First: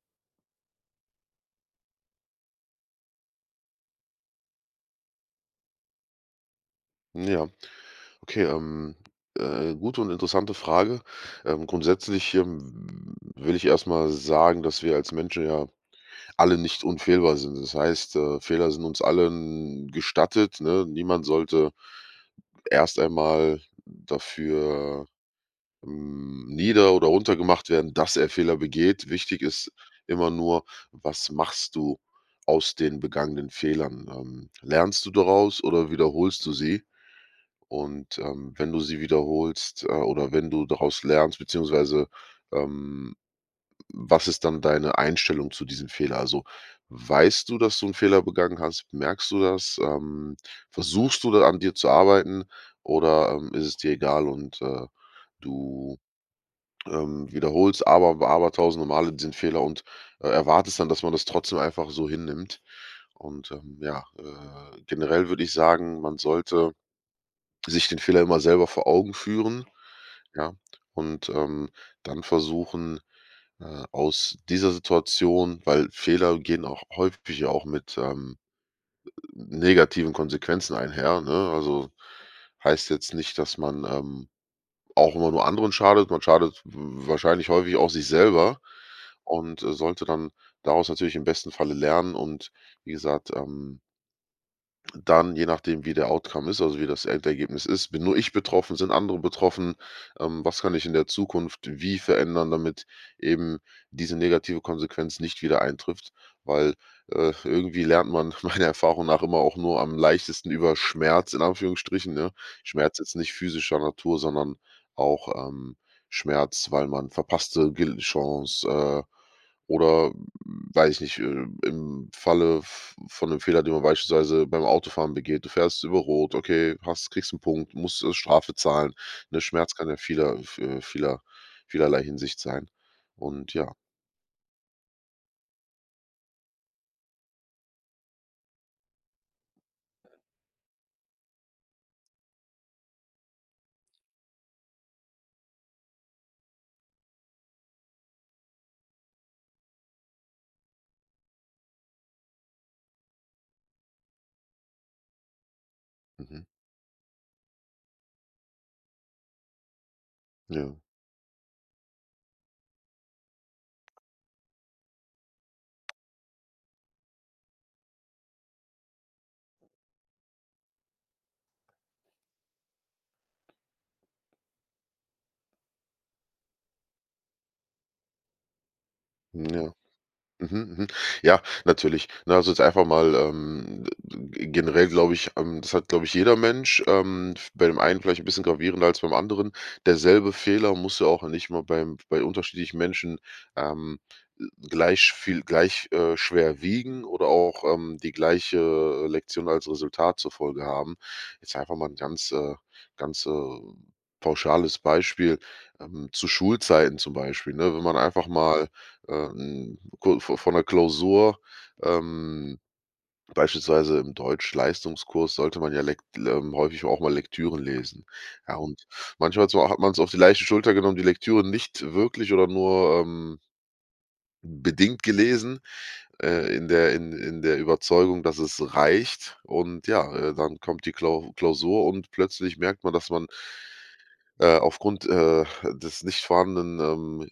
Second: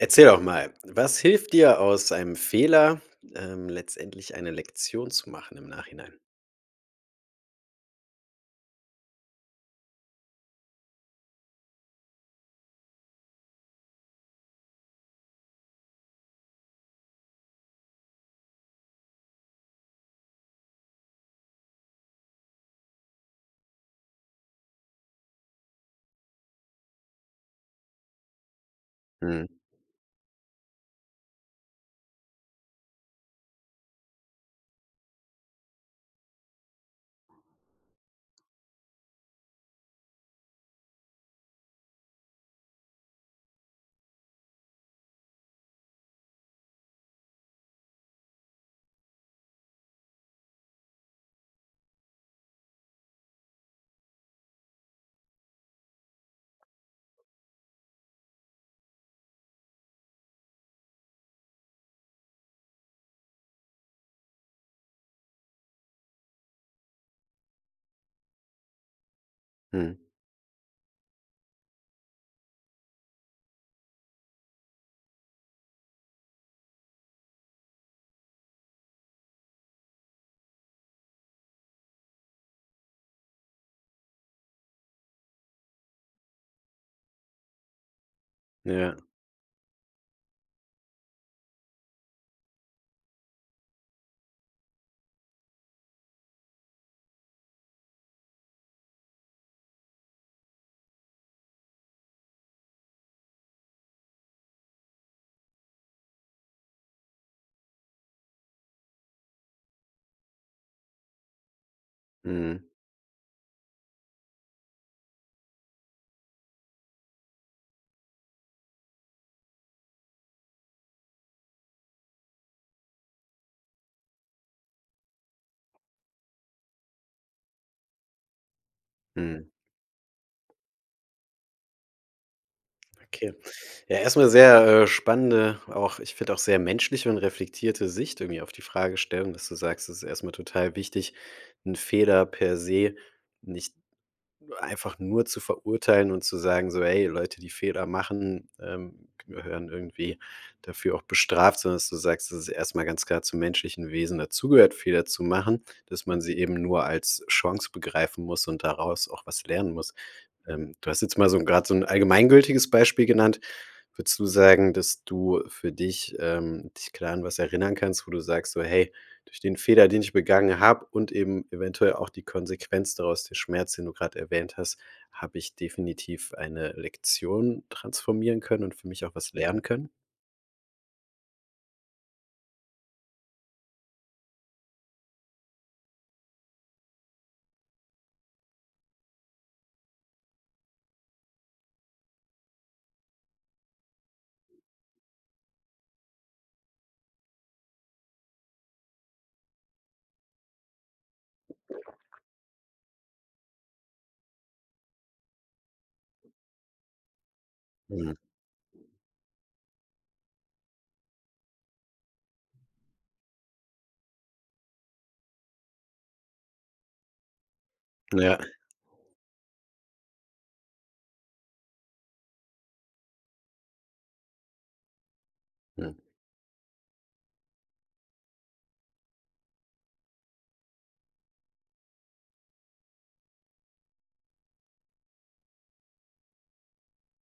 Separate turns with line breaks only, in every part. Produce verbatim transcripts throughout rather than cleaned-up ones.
Erzähl doch mal. Was hilft dir aus einem Fehler, ähm, letztendlich eine Lektion zu machen im Nachhinein?
Ja. Okay, ähm, äh, gute und interessante Frage. Ähm, grundsätzlich, ähm, will ich erstmal sagen, dass wir als Menschen ja alle nicht unfehlbar sind. Das heißt, äh, Fehler sind uns allen gestattet, ne? Niemand sollte erst einmal dafür, hm, nieder oder runtergemacht werden, dass er Fehler begeht. Wichtig
Mhm.
ist immer nur, was machst du aus den begangenen Fehlern? Ähm, lernst du daraus oder wiederholst du sie? Und, ähm, wenn du sie wiederholst, äh, oder wenn du daraus lernst beziehungsweise, ähm, was ist dann deine Einstellung zu diesem Fehler? Also, weißt du, dass du 'n Fehler begangen hast? Merkst du das? Ähm, versuchst du da an dir zu arbeiten, oder, ähm, ist es dir egal und, äh, du, ähm, wiederholst, aber w aber tausende Male diesen Fehler und e erwartest dann, dass man das trotzdem einfach so hinnimmt. Und, ähm, ja, äh, generell würde ich sagen, man sollte sich den Fehler immer selber vor Augen führen,
Mhm.
ja, und, ähm, dann versuchen, äh, aus dieser Situation weil Fehler gehen auch häufig auch mit, ähm, negativen Konsequenzen einher, ne? Also, heißt jetzt nicht, dass man, ähm, auch immer nur anderen schadet. Man schadet w wahrscheinlich häufig auch sich selber
Ja, ja.
und, äh, sollte dann daraus natürlich im besten Falle lernen und, wie gesagt, ähm Dann, je nachdem, wie der Outcome ist, also wie das Endergebnis ist, bin nur ich betroffen, sind andere betroffen, ähm, was kann ich in der Zukunft wie verändern, damit eben diese negative Konsequenz nicht wieder eintrifft? Weil, äh, irgendwie lernt man meiner Erfahrung nach immer auch nur am leichtesten über Schmerz in Anführungsstrichen, ne?
Mhm.
Schmerz jetzt nicht physischer Natur, sondern auch, ähm, Schmerz, weil man verpasste Gel Chance, äh, oder weiß ich nicht, äh, im Falle v von 'nem Fehler, den man beispielsweise beim Autofahren begeht. Du fährst über rot, okay, hast kriegst 'n Punkt, musst, äh, Strafe zahlen. Der
Mhm.
Schmerz kann ja vieler, äh, v vieler vielerlei Hinsicht sein.
Okay,
Und ja.
ja, erstmal sehr, äh, spannende, auch ich finde auch sehr menschliche und reflektierte Sicht irgendwie auf die Fragestellung, dass du sagst: „Es ist erstmal total wichtig 'n Fehler per se nicht einfach nur zu verurteilen“ und zu sagen, so: „Hey, Leute, die Fehler machen, ähm, gehören irgendwie dafür auch bestraft.“ Sondern dass du sagst, dass es erstmal ganz klar zum menschlichen Wesen dazu gehört, Fehler zu machen, dass man sie
Mhm.
eben nur als Chance begreifen muss und daraus auch was lernen muss. Ähm,
Ja.
du hast jetzt mal so 'n gerade so 'n allgemeingültiges Beispiel genannt. Würdest du sagen, dass du für dich, ähm dich klar an was erinnern kannst, wo du sagst so: „Hey, durch den Fehler, den ich begangen habe und eben eventuell auch die Konsequenz daraus“ der Schmerz, den du gerade erwähnt hast: „Habe ich definitiv eine Lektion transformieren können und für mich auch was lernen
Ja.
können.“?
Mhm, mhm, ja, natürlich, lass uns einfach mal, ähm generell glaube ich, ähm, das hat, glaube ich, jeder Mensch, ähm, v bei dem einen vielleicht ein bisschen gravierender als beim anderen. Derselbe Fehler muss ja auch nicht mal beim bei unterschiedlichen Menschen, ähm, l gleich viel gleich, äh, schwer wiegen oder auch, ähm, die gleiche Lektion als Resultat zur Folge haben. Jetzt einfach mal ein ganz äh, ganz, äh, pauschales Beispiel, ähm, zu Schulzeiten zum Beispiel, ne? Wenn man
Mhm.
einfach mal, ähm, ku vo vor 'ner Klausur, ähm, beispielsweise im Deutschleistungskurs sollte man ja lekt ähm, häufig auch mal Lektüren lesen.
Ja.
Ja und manchmal so hat man es auf die leichte Schulter genommen, die Lektüre nicht wirklich oder nur, ähm bedingt gelesen,
Hm.
äh, in der in in der Überzeugung, dass es reicht und ja, äh, dann kommt die Klau Klausur und plötzlich merkt man, dass man äh, aufgrund, äh, des nicht vorhandenen, ähm,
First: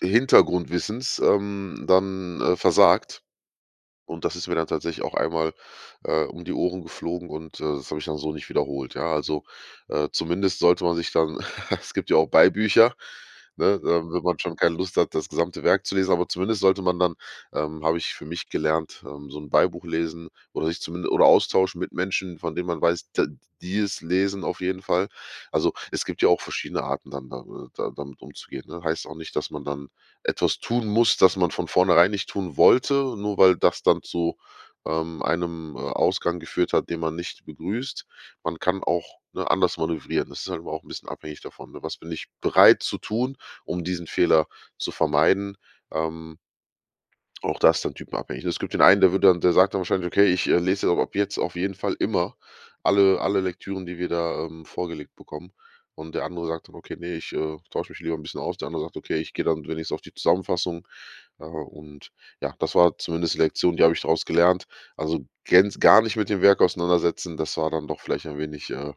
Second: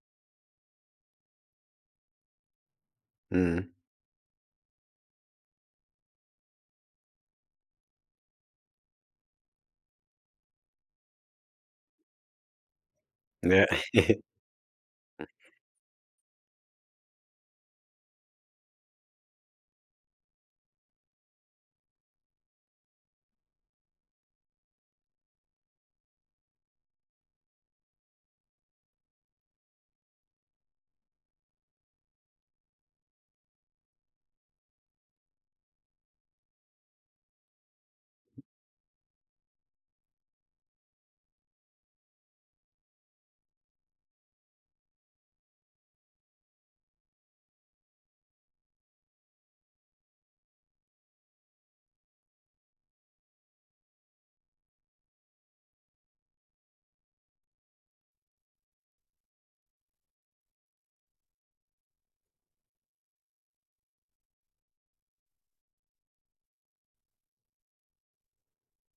d d Hintergrundwissens, ähm, dann, äh, versagt.
Mhm.
Und das ist mir dann tatsächlich auch einmal, äh, um die Ohren geflogen und, äh, das habe ich dann so nicht wiederholt, ja also, äh, zumindest sollte man sich dann es gibt ja auch Beibücher,
Ja.
ne, ähm, wenn man schon keine Lust hat, das gesamte Werk zu lesen, aber zumindest sollte man dann ähm, habe ich für mich gelernt, ähm, so 'n Beibuch lesen oder sich zumin oder austauschen mit Menschen, von denen man weiß, t die es lesen auf jeden Fall. Also, es gibt ja auch verschiedene Arten dann da äh, da damit umzugehen, ne? Heißt auch nicht, dass man dann etwas tun muss, das man von vornherein nicht tun wollte, nur weil das dann zu, ähm, einem, äh, Ausgang geführt hat, den man nicht begrüßt. Man kann auch, ne, anders manövrieren. Das ist halt aber auch 'n bisschen abhängig davon, ne, was bin ich bereit zu tun, um diesen Fehler zu vermeiden, ähm auch das ist dann typenabhängig. Es gibt den einen, der wird dann der sagt dann wahrscheinlich: „Okay, ich lese ab jetzt auf jeden Fall immer alle alle Lektüren, die wir da, ähm, vorgelegt bekommen.“ Und der andere sagt dann: „Okay, ne, ich, äh, tausche mich lieber 'n bisschen aus.“ Der andere sagt: „Okay, ich gehe dann wenigstens auf die Zusammenfassung.“ Äh, und ja, das war zumindest die Lektion, die habe ich draus gelernt, also gänz gar nicht mit dem Werk auseinandersetzen, das war dann doch vielleicht ein wenig, äh,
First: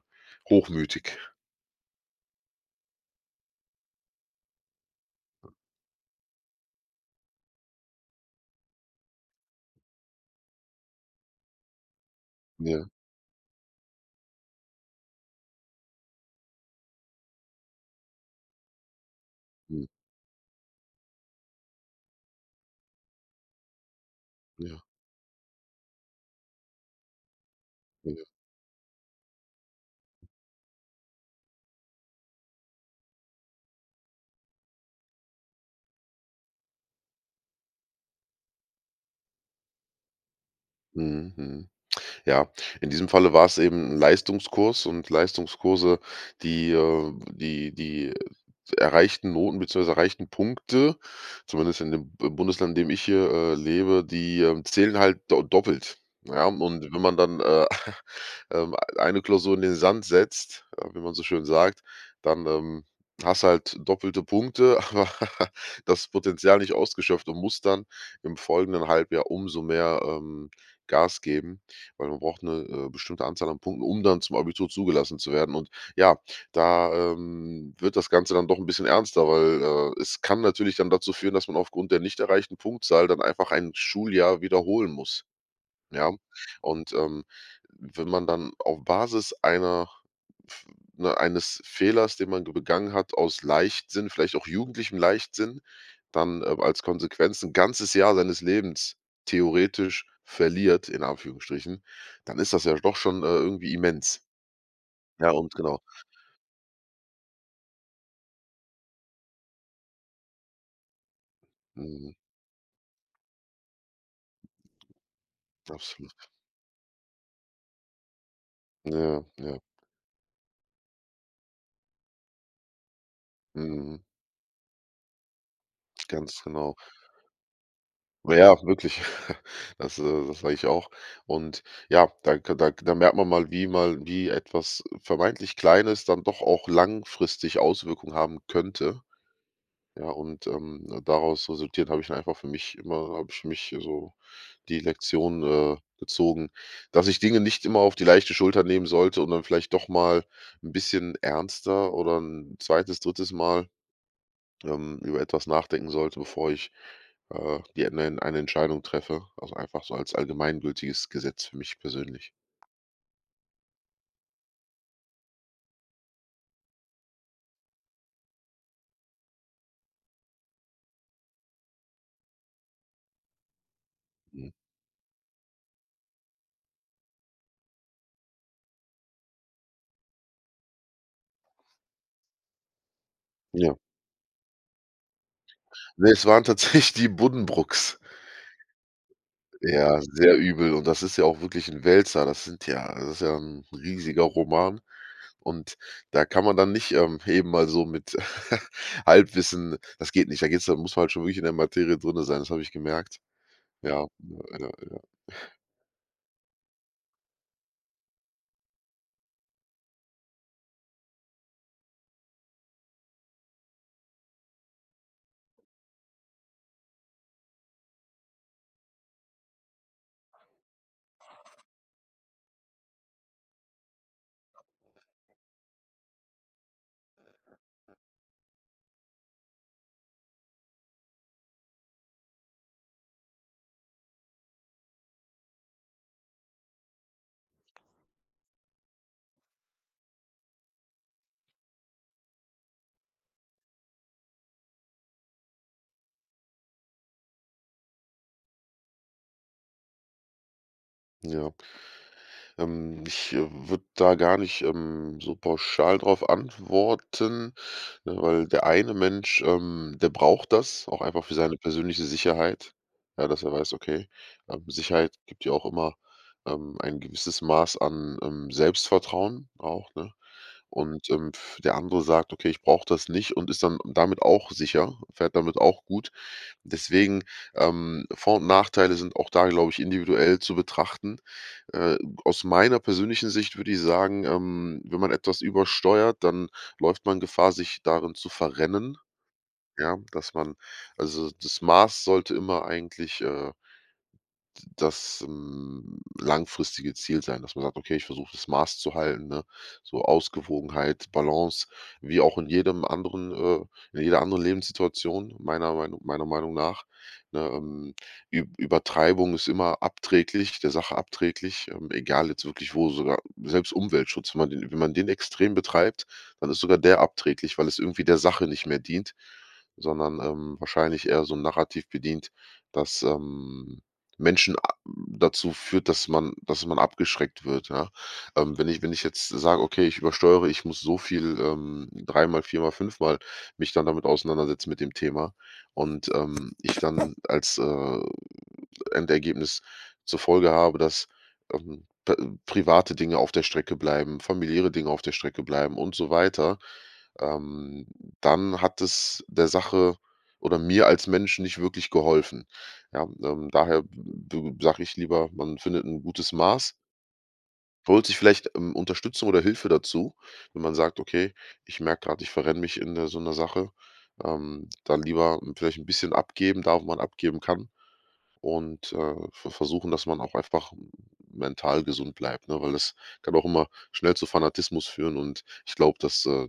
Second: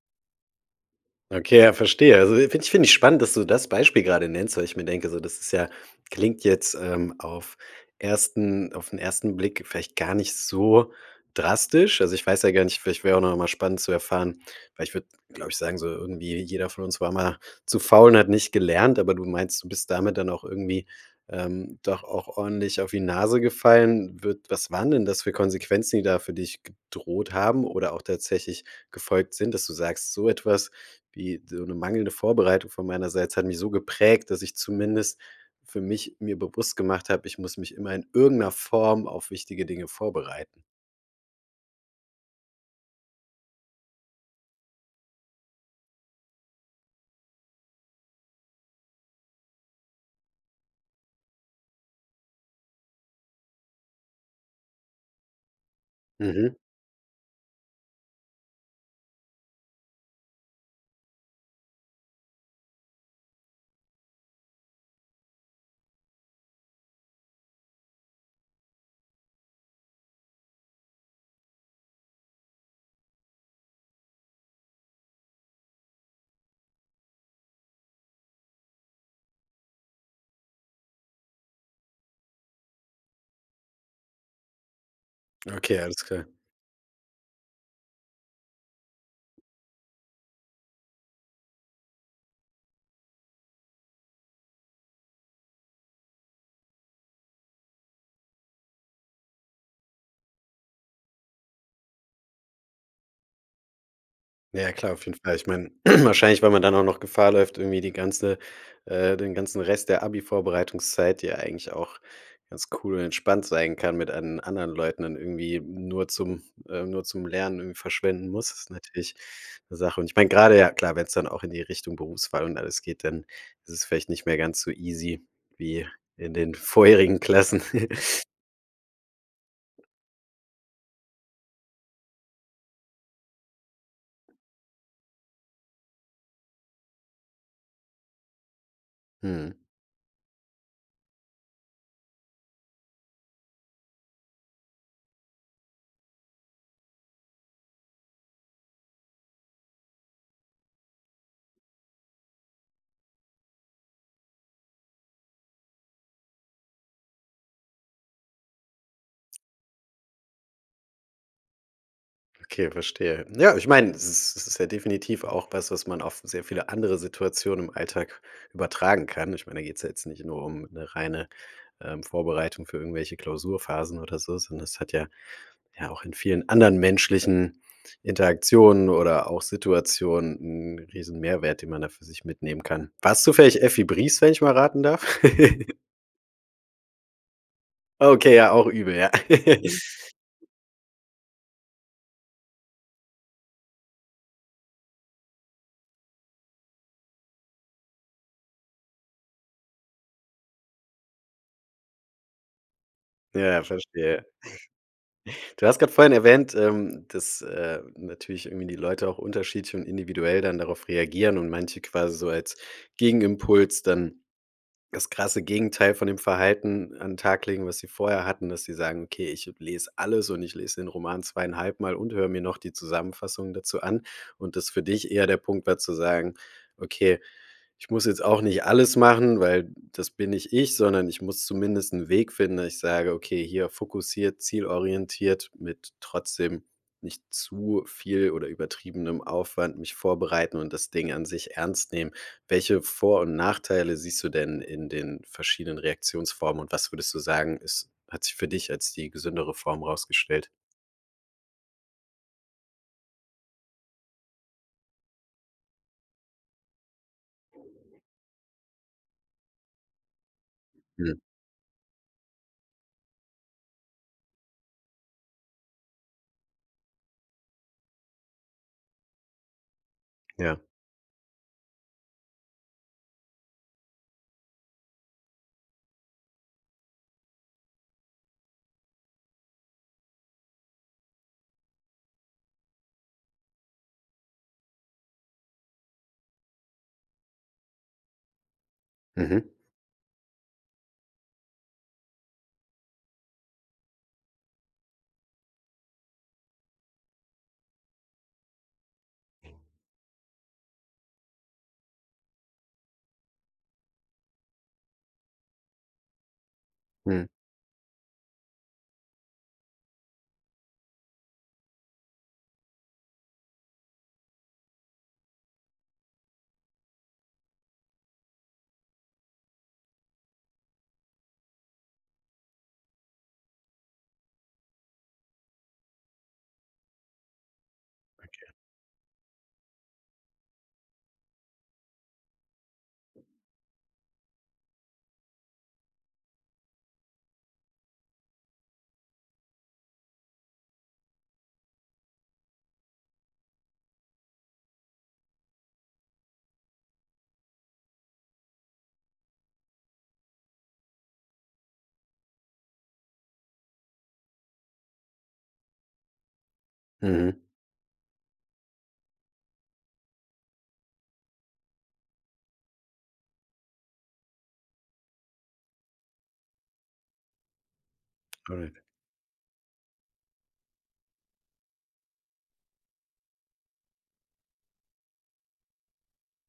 hochmütig.
Okay, ja, verstehe, also i finde ich finde ich spannend, dass du das Beispiel gerade nennst, weil ich mir denke, so das ist ja klingt jetzt, ähm, auf ersten auf 'n ersten Blick vielleicht gar nicht so drastisch. Also, ich weiß ja gar nicht
Ja.
vielleicht wäre auch noch mal spannend zu erfahren weil ich würde, glaube ich sagen, so irgendwie jeder von uns war mal zu faul und hat nicht gelernt, aber du meinst, du
Mhm.
bist damit dann auch irgendwie, ähm, doch auch ordentlich auf die Nase gefallen. Wird was
Ja.
waren denn das für Konsequenzen, die da für dich gedroht haben oder auch
Ja.
tatsächlich gefolgt sind, dass du sagst: „So etwas wie so 'ne mangelnde Vorbereitung von meinerseits hat mich so geprägt, dass ich zumindest für mich mir bewusst gemacht habe, ich muss mich immer in irgendeiner Form auf wichtige Dinge vorbereiten.“?
Mhm, mhm. Ja. In diesem Falle war es eben 'n Leistungskurs und Leistungskurse, die, äh die die erreichten Noten beziehungsweise erreichten Punkte, zumindest in dem B Bundesland, in dem ich hier, äh, lebe, die, äh, zählen halt do doppelt, ja,
Mhm.
und wenn man dann, äh, ähm, eine Klausur in den Sand setzt, äh, wie man so schön sagt, dann, ähm, hast du halt doppelte Punkte, aber das Potenzial nicht ausgeschöpft und muss dann im folgenden Halbjahr umso mehr, ähm, Gas geben, weil man braucht 'ne, äh, bestimmte Anzahl an Punkten, um dann zum Abitur zugelassen zu werden. Und ja, da, ähm, wird das Ganze dann doch 'n bisschen ernster, weil, äh, es kann natürlich dann dazu führen, dass man aufgrund der nicht erreichten Punktzahl dann einfach ein Schuljahr wiederholen muss,
Okay, alles
ja?
klar.
Und, ähm, wenn man dann auf Basis einer, f ne, eines Fehlers, den man ge begangen hat, aus Leichtsinn, vielleicht auch jugendlichem Leichtsinn, dann, äh, als Konsequenz 'n ganzes Jahr seines Lebens theoretisch verliert in Anführungsstrichen, dann ist das ja doch schon, äh, irgendwie immens.
Ja, ja, klar. Auf jeden
Ja,
Fall. Ich
und
meine
genau.
wahrscheinlich, weil man dann auch noch Gefahr läuft, irgendwie die ganze ,äh, den ganzen Rest der Abi-Vorbereitungszeit, die ja eigentlich auch
Mhm.
ganz cool und entspannt sein kann mit an anderen Leuten dann irgendwie nur
Absolut.
zum äh, nur zum Lernen irgendwie verschwenden muss, ist natürlich
Ja, ja.
'ne Sache. Und ich meine gerade ja klar, wenn's dann auch in die Richtung Berufswahl und alles geht, dann ist es
Mhm.
vielleicht nicht mehr ganz so easy wie in
Ganz
den
genau.
vorherigen Klassen.
Na ja, wirklich. Das äh, das sage ich auch. Und ja, da ka da da merkt man mal, wie mal wie etwas, äh, vermeintlich Kleines dann doch auch langfristig Auswirkungen haben könnte.
Mhm.
Ja und, ähm, daraus resultiert habe ich einfach für mich immer habe ich für mich, also, die Lektion, äh, gezogen, dass ich Dinge nicht immer auf die leichte Schulter nehmen sollte und dann vielleicht doch mal 'n bisschen ernster oder 'n zweites, drittes Mal, ähm, über etwas nachdenken sollte, bevor ich, äh, die enen eine Entscheidung treffe, also, einfach so als allgemeingültiges Gesetz für mich persönlich.
Okay, verstehe. Ne, ich meine, es ist es ist ja definitiv auch was, was man auf sehr viele andere Situationen im Alltag übertragen kann. Ich meine, da geht's ja jetzt nicht nur um 'ne reine, ähm, Vorbereitung für irgendwelche Klausurphasen oder so,
Mhm.
sondern das hat ja ja auch in vielen anderen menschlichen Interaktionen oder auch Situationen 'n riesen Mehrwert, den man da für sich mitnehmen kann. War es zufällig
Ja.
„Effi Briest“, wenn ich mal raten darf?
Ne, es waren tatsächlich die Buddenbrooks.
Okay, ja, auch übel, ja.
Ja, sehr übel. Und das ist ja auch wirklich 'n Wälzer. Das sind ja das ist ja 'n riesiger Roman. Und da kann man dann nicht, ähm, eben mal so mit Halbwissen das geht nicht, da geht's da muss man halt schon wirklich in der Materie drinnen sein, das habe ich gemerkt.
Ja,
Ja,
verstehe.
ja, ja, ja.
Du hast gerade vorhin erwähnt. Ähm, dass, äh, natürlich irgendwie die Leute auch unterschiedlich und individuell dann darauf reagieren und manche quasi so als Gegenimpuls dann das krasse Gegenteil von dem Verhalten an Tag legen, was sie vorher hatten, dass sie sagen: „Okay, ich lese alles und ich lese den Roman zweieinhalbmal und höre mir noch die Zusammenfassung dazu an“. Und das für dich eher der Punkt war zu sagen: „Okay, ich muss jetzt auch nicht alles machen, weil das bin nicht ich, sondern ich muss zumindest 'n Weg finden“, dass ich sage: „Okay, hier fokussiert, zielorientiert mit trotzdem nicht zu viel oder übertriebenem Aufwand mich vorbereiten und das Ding an sich ernst nehmen.“ Welche Vor und Nachteile siehst du denn in den verschiedenen Reaktionsformen? Und was würdest du sagen, es hat sich für dich als die gesündere Form rausgestellt?
Ja. Ähm, ich, äh, würde da gar nicht, ähm, so pauschal drauf antworten, ne, weil der eine Mensch, ähm, der braucht das auch
Hm.
einfach für seine persönliche Sicherheit. Ja, dass er weiß, ok, ähm, Sicherheit gibt ja auch immer, ähm, ein gewisses Maß an, ähm, Selbstvertrauen auch, ne?
Ja.
Und, ähm, der andere sagt: „Okay, ich brauche das nicht.‟ und ist dann damit auch sicher, fährt damit auch gut. Deswegen, ähm, Vor und Nachteile sind auch da, glaube ich, individuell zu betrachten. Äh, aus meiner persönlichen Sicht würde ich sagen, ähm, wenn man etwas übersteuert, dann läuft man Gefahr, sich darin zu verrennen.
Mhm.
Ja, dass man also das Maß sollte immer eigentlich, äh d das, ähm, langfristige Ziel sein. Dass man sagt: „Okay, ich versuche, das Maß zu halten.“, ne, so Ausgewogenheit, Balance, wie auch in jedem anderen äh, in jeder anderen Lebenssituation. Meiner Meinung meiner Meinung nach,
Mhm.
ne, ähm, Ü Übertreibung ist immer abträglich der Sache abträglich, ähm, egal jetzt wirklich wo. Sogar selbst Umweltschutz, wenn man d wenn man den extrem betreibt, dann ist sogar der abträglich, weil es irgendwie der Sache nicht mehr dient, sondern, ähm, wahrscheinlich eher so 'n Narrativ bedient, dass, ähm, Menschen a dazu führt, dass man dass man abgeschreckt wird, ja. Ähm, wenn ich wenn ich jetzt sage: „Ok, ich übersteuere, ich muss so viel ähm, dreimal, viermal, fünfmal mich dann damit auseinandersetzen mit dem Thema.“, und, ähm, ich dann als, äh, Endergebnis zur Folge habe, dass, ähm, p private Dinge auf der Strecke bleiben, familiäre Dinge auf der Strecke bleiben und so weiter. Ähm, dann hat es der Sache oder mir als Menschen nicht wirklich geholfen. Ja, ähm, daher d d sage ich lieber: „Man findet 'n gutes Maß“.
Mhm.
Holt sich vielleicht, ähm, Unterstützung oder Hilfe dazu, wenn man sagt: „Okay, ich merke gerade, ich verrenne mich in, äh, so 'ner Sache.“ Ähm, dann lieber, hm, vielleicht 'n bisschen abgeben da wo man abgeben kann
Alright.
und, äh, ver versuchen, dass man auch einfach mental gesund bleibt, ne, weil das kann auch immer schnell zu Fanatismus führen und ich glaube, das, äh,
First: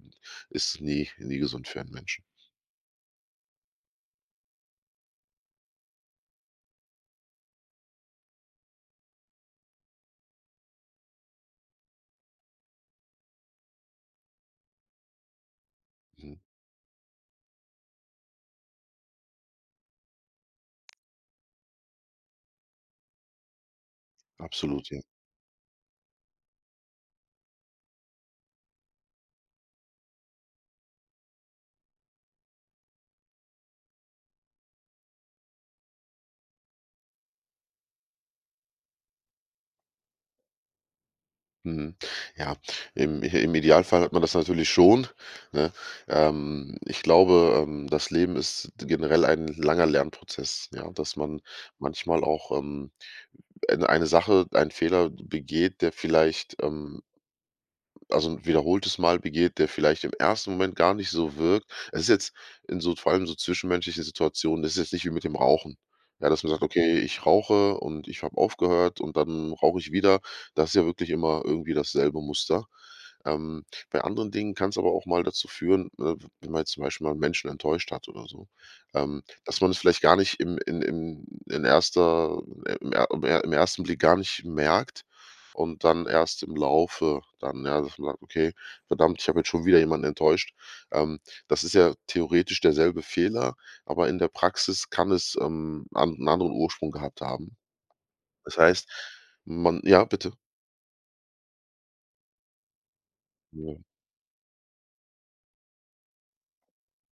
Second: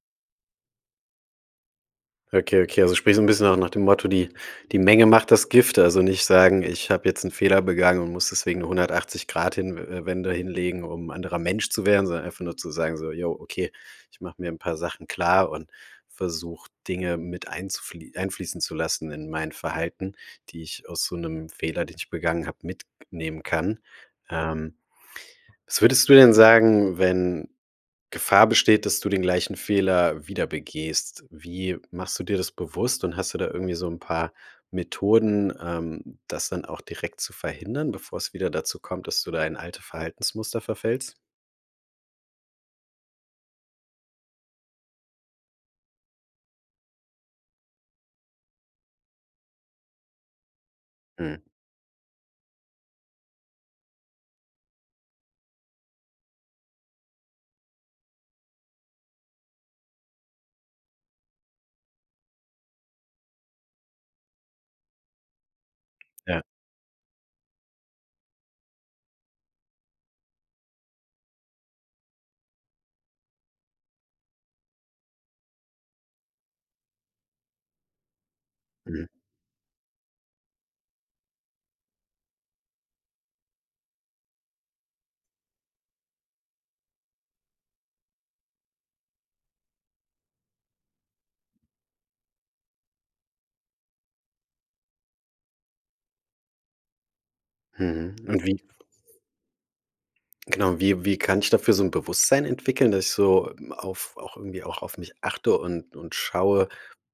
ist nie nie gesund für ein Menschen.
Okay, okay. Also, sprich so 'n bisschen auch nach dem Motto: „Die, die Menge macht das Gift“. Also, nicht sagen: „Ich habe jetzt 'n Fehler begangen und muss deswegen eine hundertachtzig Grad hin äh, Wende hinlegen, um 'n anderer Mensch zu werden.“ Sondern einfach nur zu sagen, so: „Jo, okay, ich mache mir 'n paar Sachen klar und
Mhm.
versuche, Dinge mit einzuflie einfließen zu lassen in mein Verhalten, die ich aus so 'nem Fehler, den ich begangen habe, mitnehmen kann.“ Ähm,
Absolut, ja.
was würdest du denn sagen, wenn Gefahr besteht, dass du den gleichen Fehler wieder begehst? Wie machst du dir das bewusst? Und hast du da irgendwie so 'n paar Methoden, ähm, das dann auch direkt zu verhindern, bevor es wieder dazu kommt, dass du da in alte Verhaltensmuster verfällst?
Mhm, ja, im im Idealfall hat man das natürlich schon, ne? Ähm, ich glaube, ähm, das Leben ist generell ein langer Lernprozess, ja, dass
Mhm.
man manchmal auch, ähm, eine eine Sache, einen Fehler begeht, der vielleicht, ähm also, 'n wiederholtes Mal begeht, der vielleicht im ersten Moment gar nicht so wirkt. Es ist jetzt in so vor allem so zwischenmenschlichen Situationen, das ist jetzt nicht wie mit dem Rauchen. Ja, dass
Ja.
man sagt: „Okay, ich rauche und ich habe aufgehört und dann rauche ich wieder.“ Das ist ja wirklich immer irgendwie dasselbe Muster. Ähm, bei anderen Dingen kann es aber auch mal dazu führen, äh, w wenn man jetzt zum Beispiel mal Menschen enttäuscht hat oder so,
Mhm.
ähm, dass man das vielleicht gar nicht im in in in erster im im im ersten Blick gar nicht merkt und dann erst im Laufe dann ja, dass man sagt: „Okay, verdammt, ich habe jetzt schon wieder jemanden enttäuscht.“ Ähm, das ist ja theoretisch derselbe Fehler, aber in der Praxis kann es, ähm, an 'n anderen Ursprung gehabt haben.
Mhm, und wie
Das
f
heißt, man ja, bitte?
Genau, wie wie kann ich dafür so 'n Bewusstsein entwickeln, dass ich so m
Ja.
auf auch irgendwie auch auf mich achte und und schaue,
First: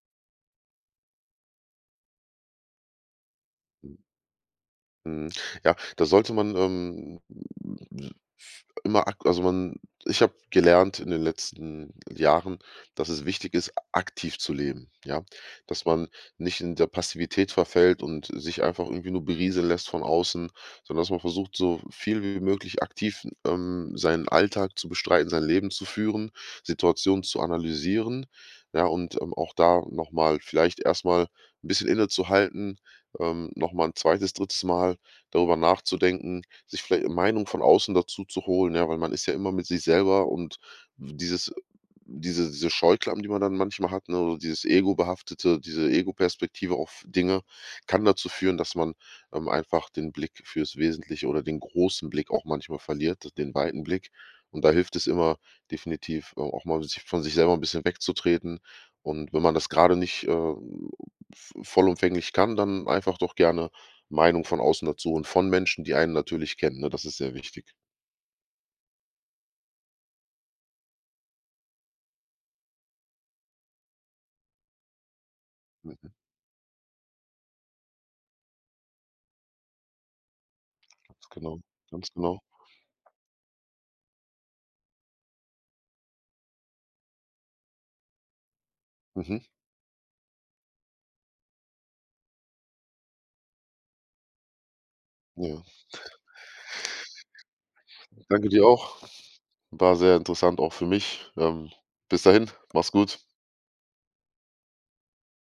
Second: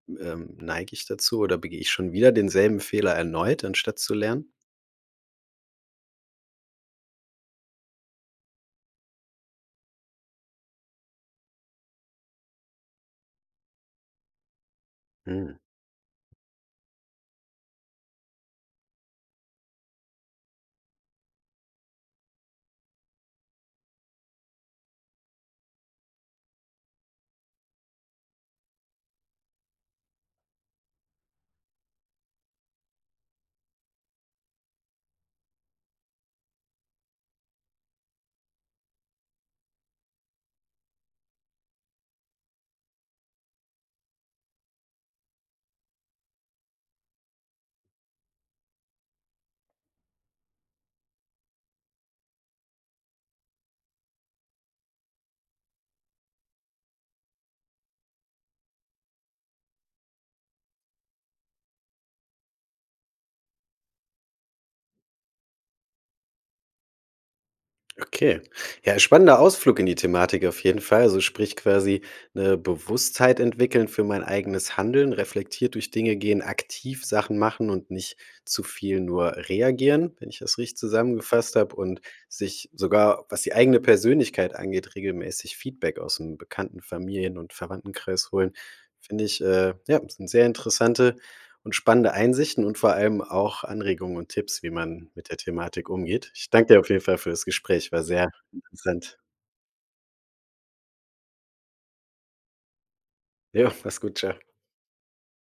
ähm, neige ich dazu oder begehe ich schon wieder denselben Fehler erneut, anstatt zu lernen?
Mhm, ja, da sollte man, ähm, f immer ag also, man ich habe gelernt in den letzten Jahren, dass es wichtig ist, aktiv zu leben. Ja,
Mhm.
dass man nicht in der Passivität verfällt und sich einfach irgendwie nur berieseln lässt von außen, sondern dass man versucht, so viel wie möglich aktiv, ähm, seinen Alltag zu bestreiten, sein Leben zu führen, Situationen zu analysieren. Ja, und, ähm, auch da nochmal vielleicht erst mal 'n bisschen innezuhalten, ähm, nochmal 'n zweites, drittes Mal darüber nachzudenken, sich vielleicht 'ne Meinung von außen dazu zu holen. Ja, weil man ist ja immer mit sich selber. Und dieses diese diese Scheuklappen, die man dann manchmal hat, ne? Dieses Ego behaftete, diese Ego-Perspektive auf Dinge kann dazu führen, dass man, ähm, einfach, den Blick fürs Wesentliche oder den großen Blick auch manchmal verliert, den weiten Blick. Und da hilft es immer, definitiv a auch mal von sich selber 'n bisschen wegzutreten. Und wenn man das gerade nicht, äh, v vollumfänglich kann, dann einfach doch gerne Meinung von außen dazu und von Menschen, die einen natürlich kennen, ne? Das ist sehr wichtig.
Okay, ja, spannender Ausflug in die Thematik auf jeden Fall. Also, sprich quasi 'ne Bewusstheit entwickeln für mein eigenes Handeln, reflektiert durch
Mhm.
Dinge gehen, aktiv Sachen machen und nicht zu viel nur reagieren, wenn ich das richtig
Ganz
zusammengefasst
genau,
habe, und
ganz genau.
sich sogar, was die eigene Persönlichkeit angeht, regelmäßig Feedback ausm Bekannten, Familien und Verwandtenkreis holen. Finde
Mhm.
ich äh, ja, sind sehr interessante und spannende Einsichten und vor allem auch Anregungen und Tipps, wie man mit der
Ja.
Thematik umgeht. Ich danke dir auf jeden Fall für das Gespräch, war sehr
Danke dir auch.
interessant.
War sehr interessant auch für mich. Ähm, bis dahin. Mach's gut.
Ja, mach's gut, ciao.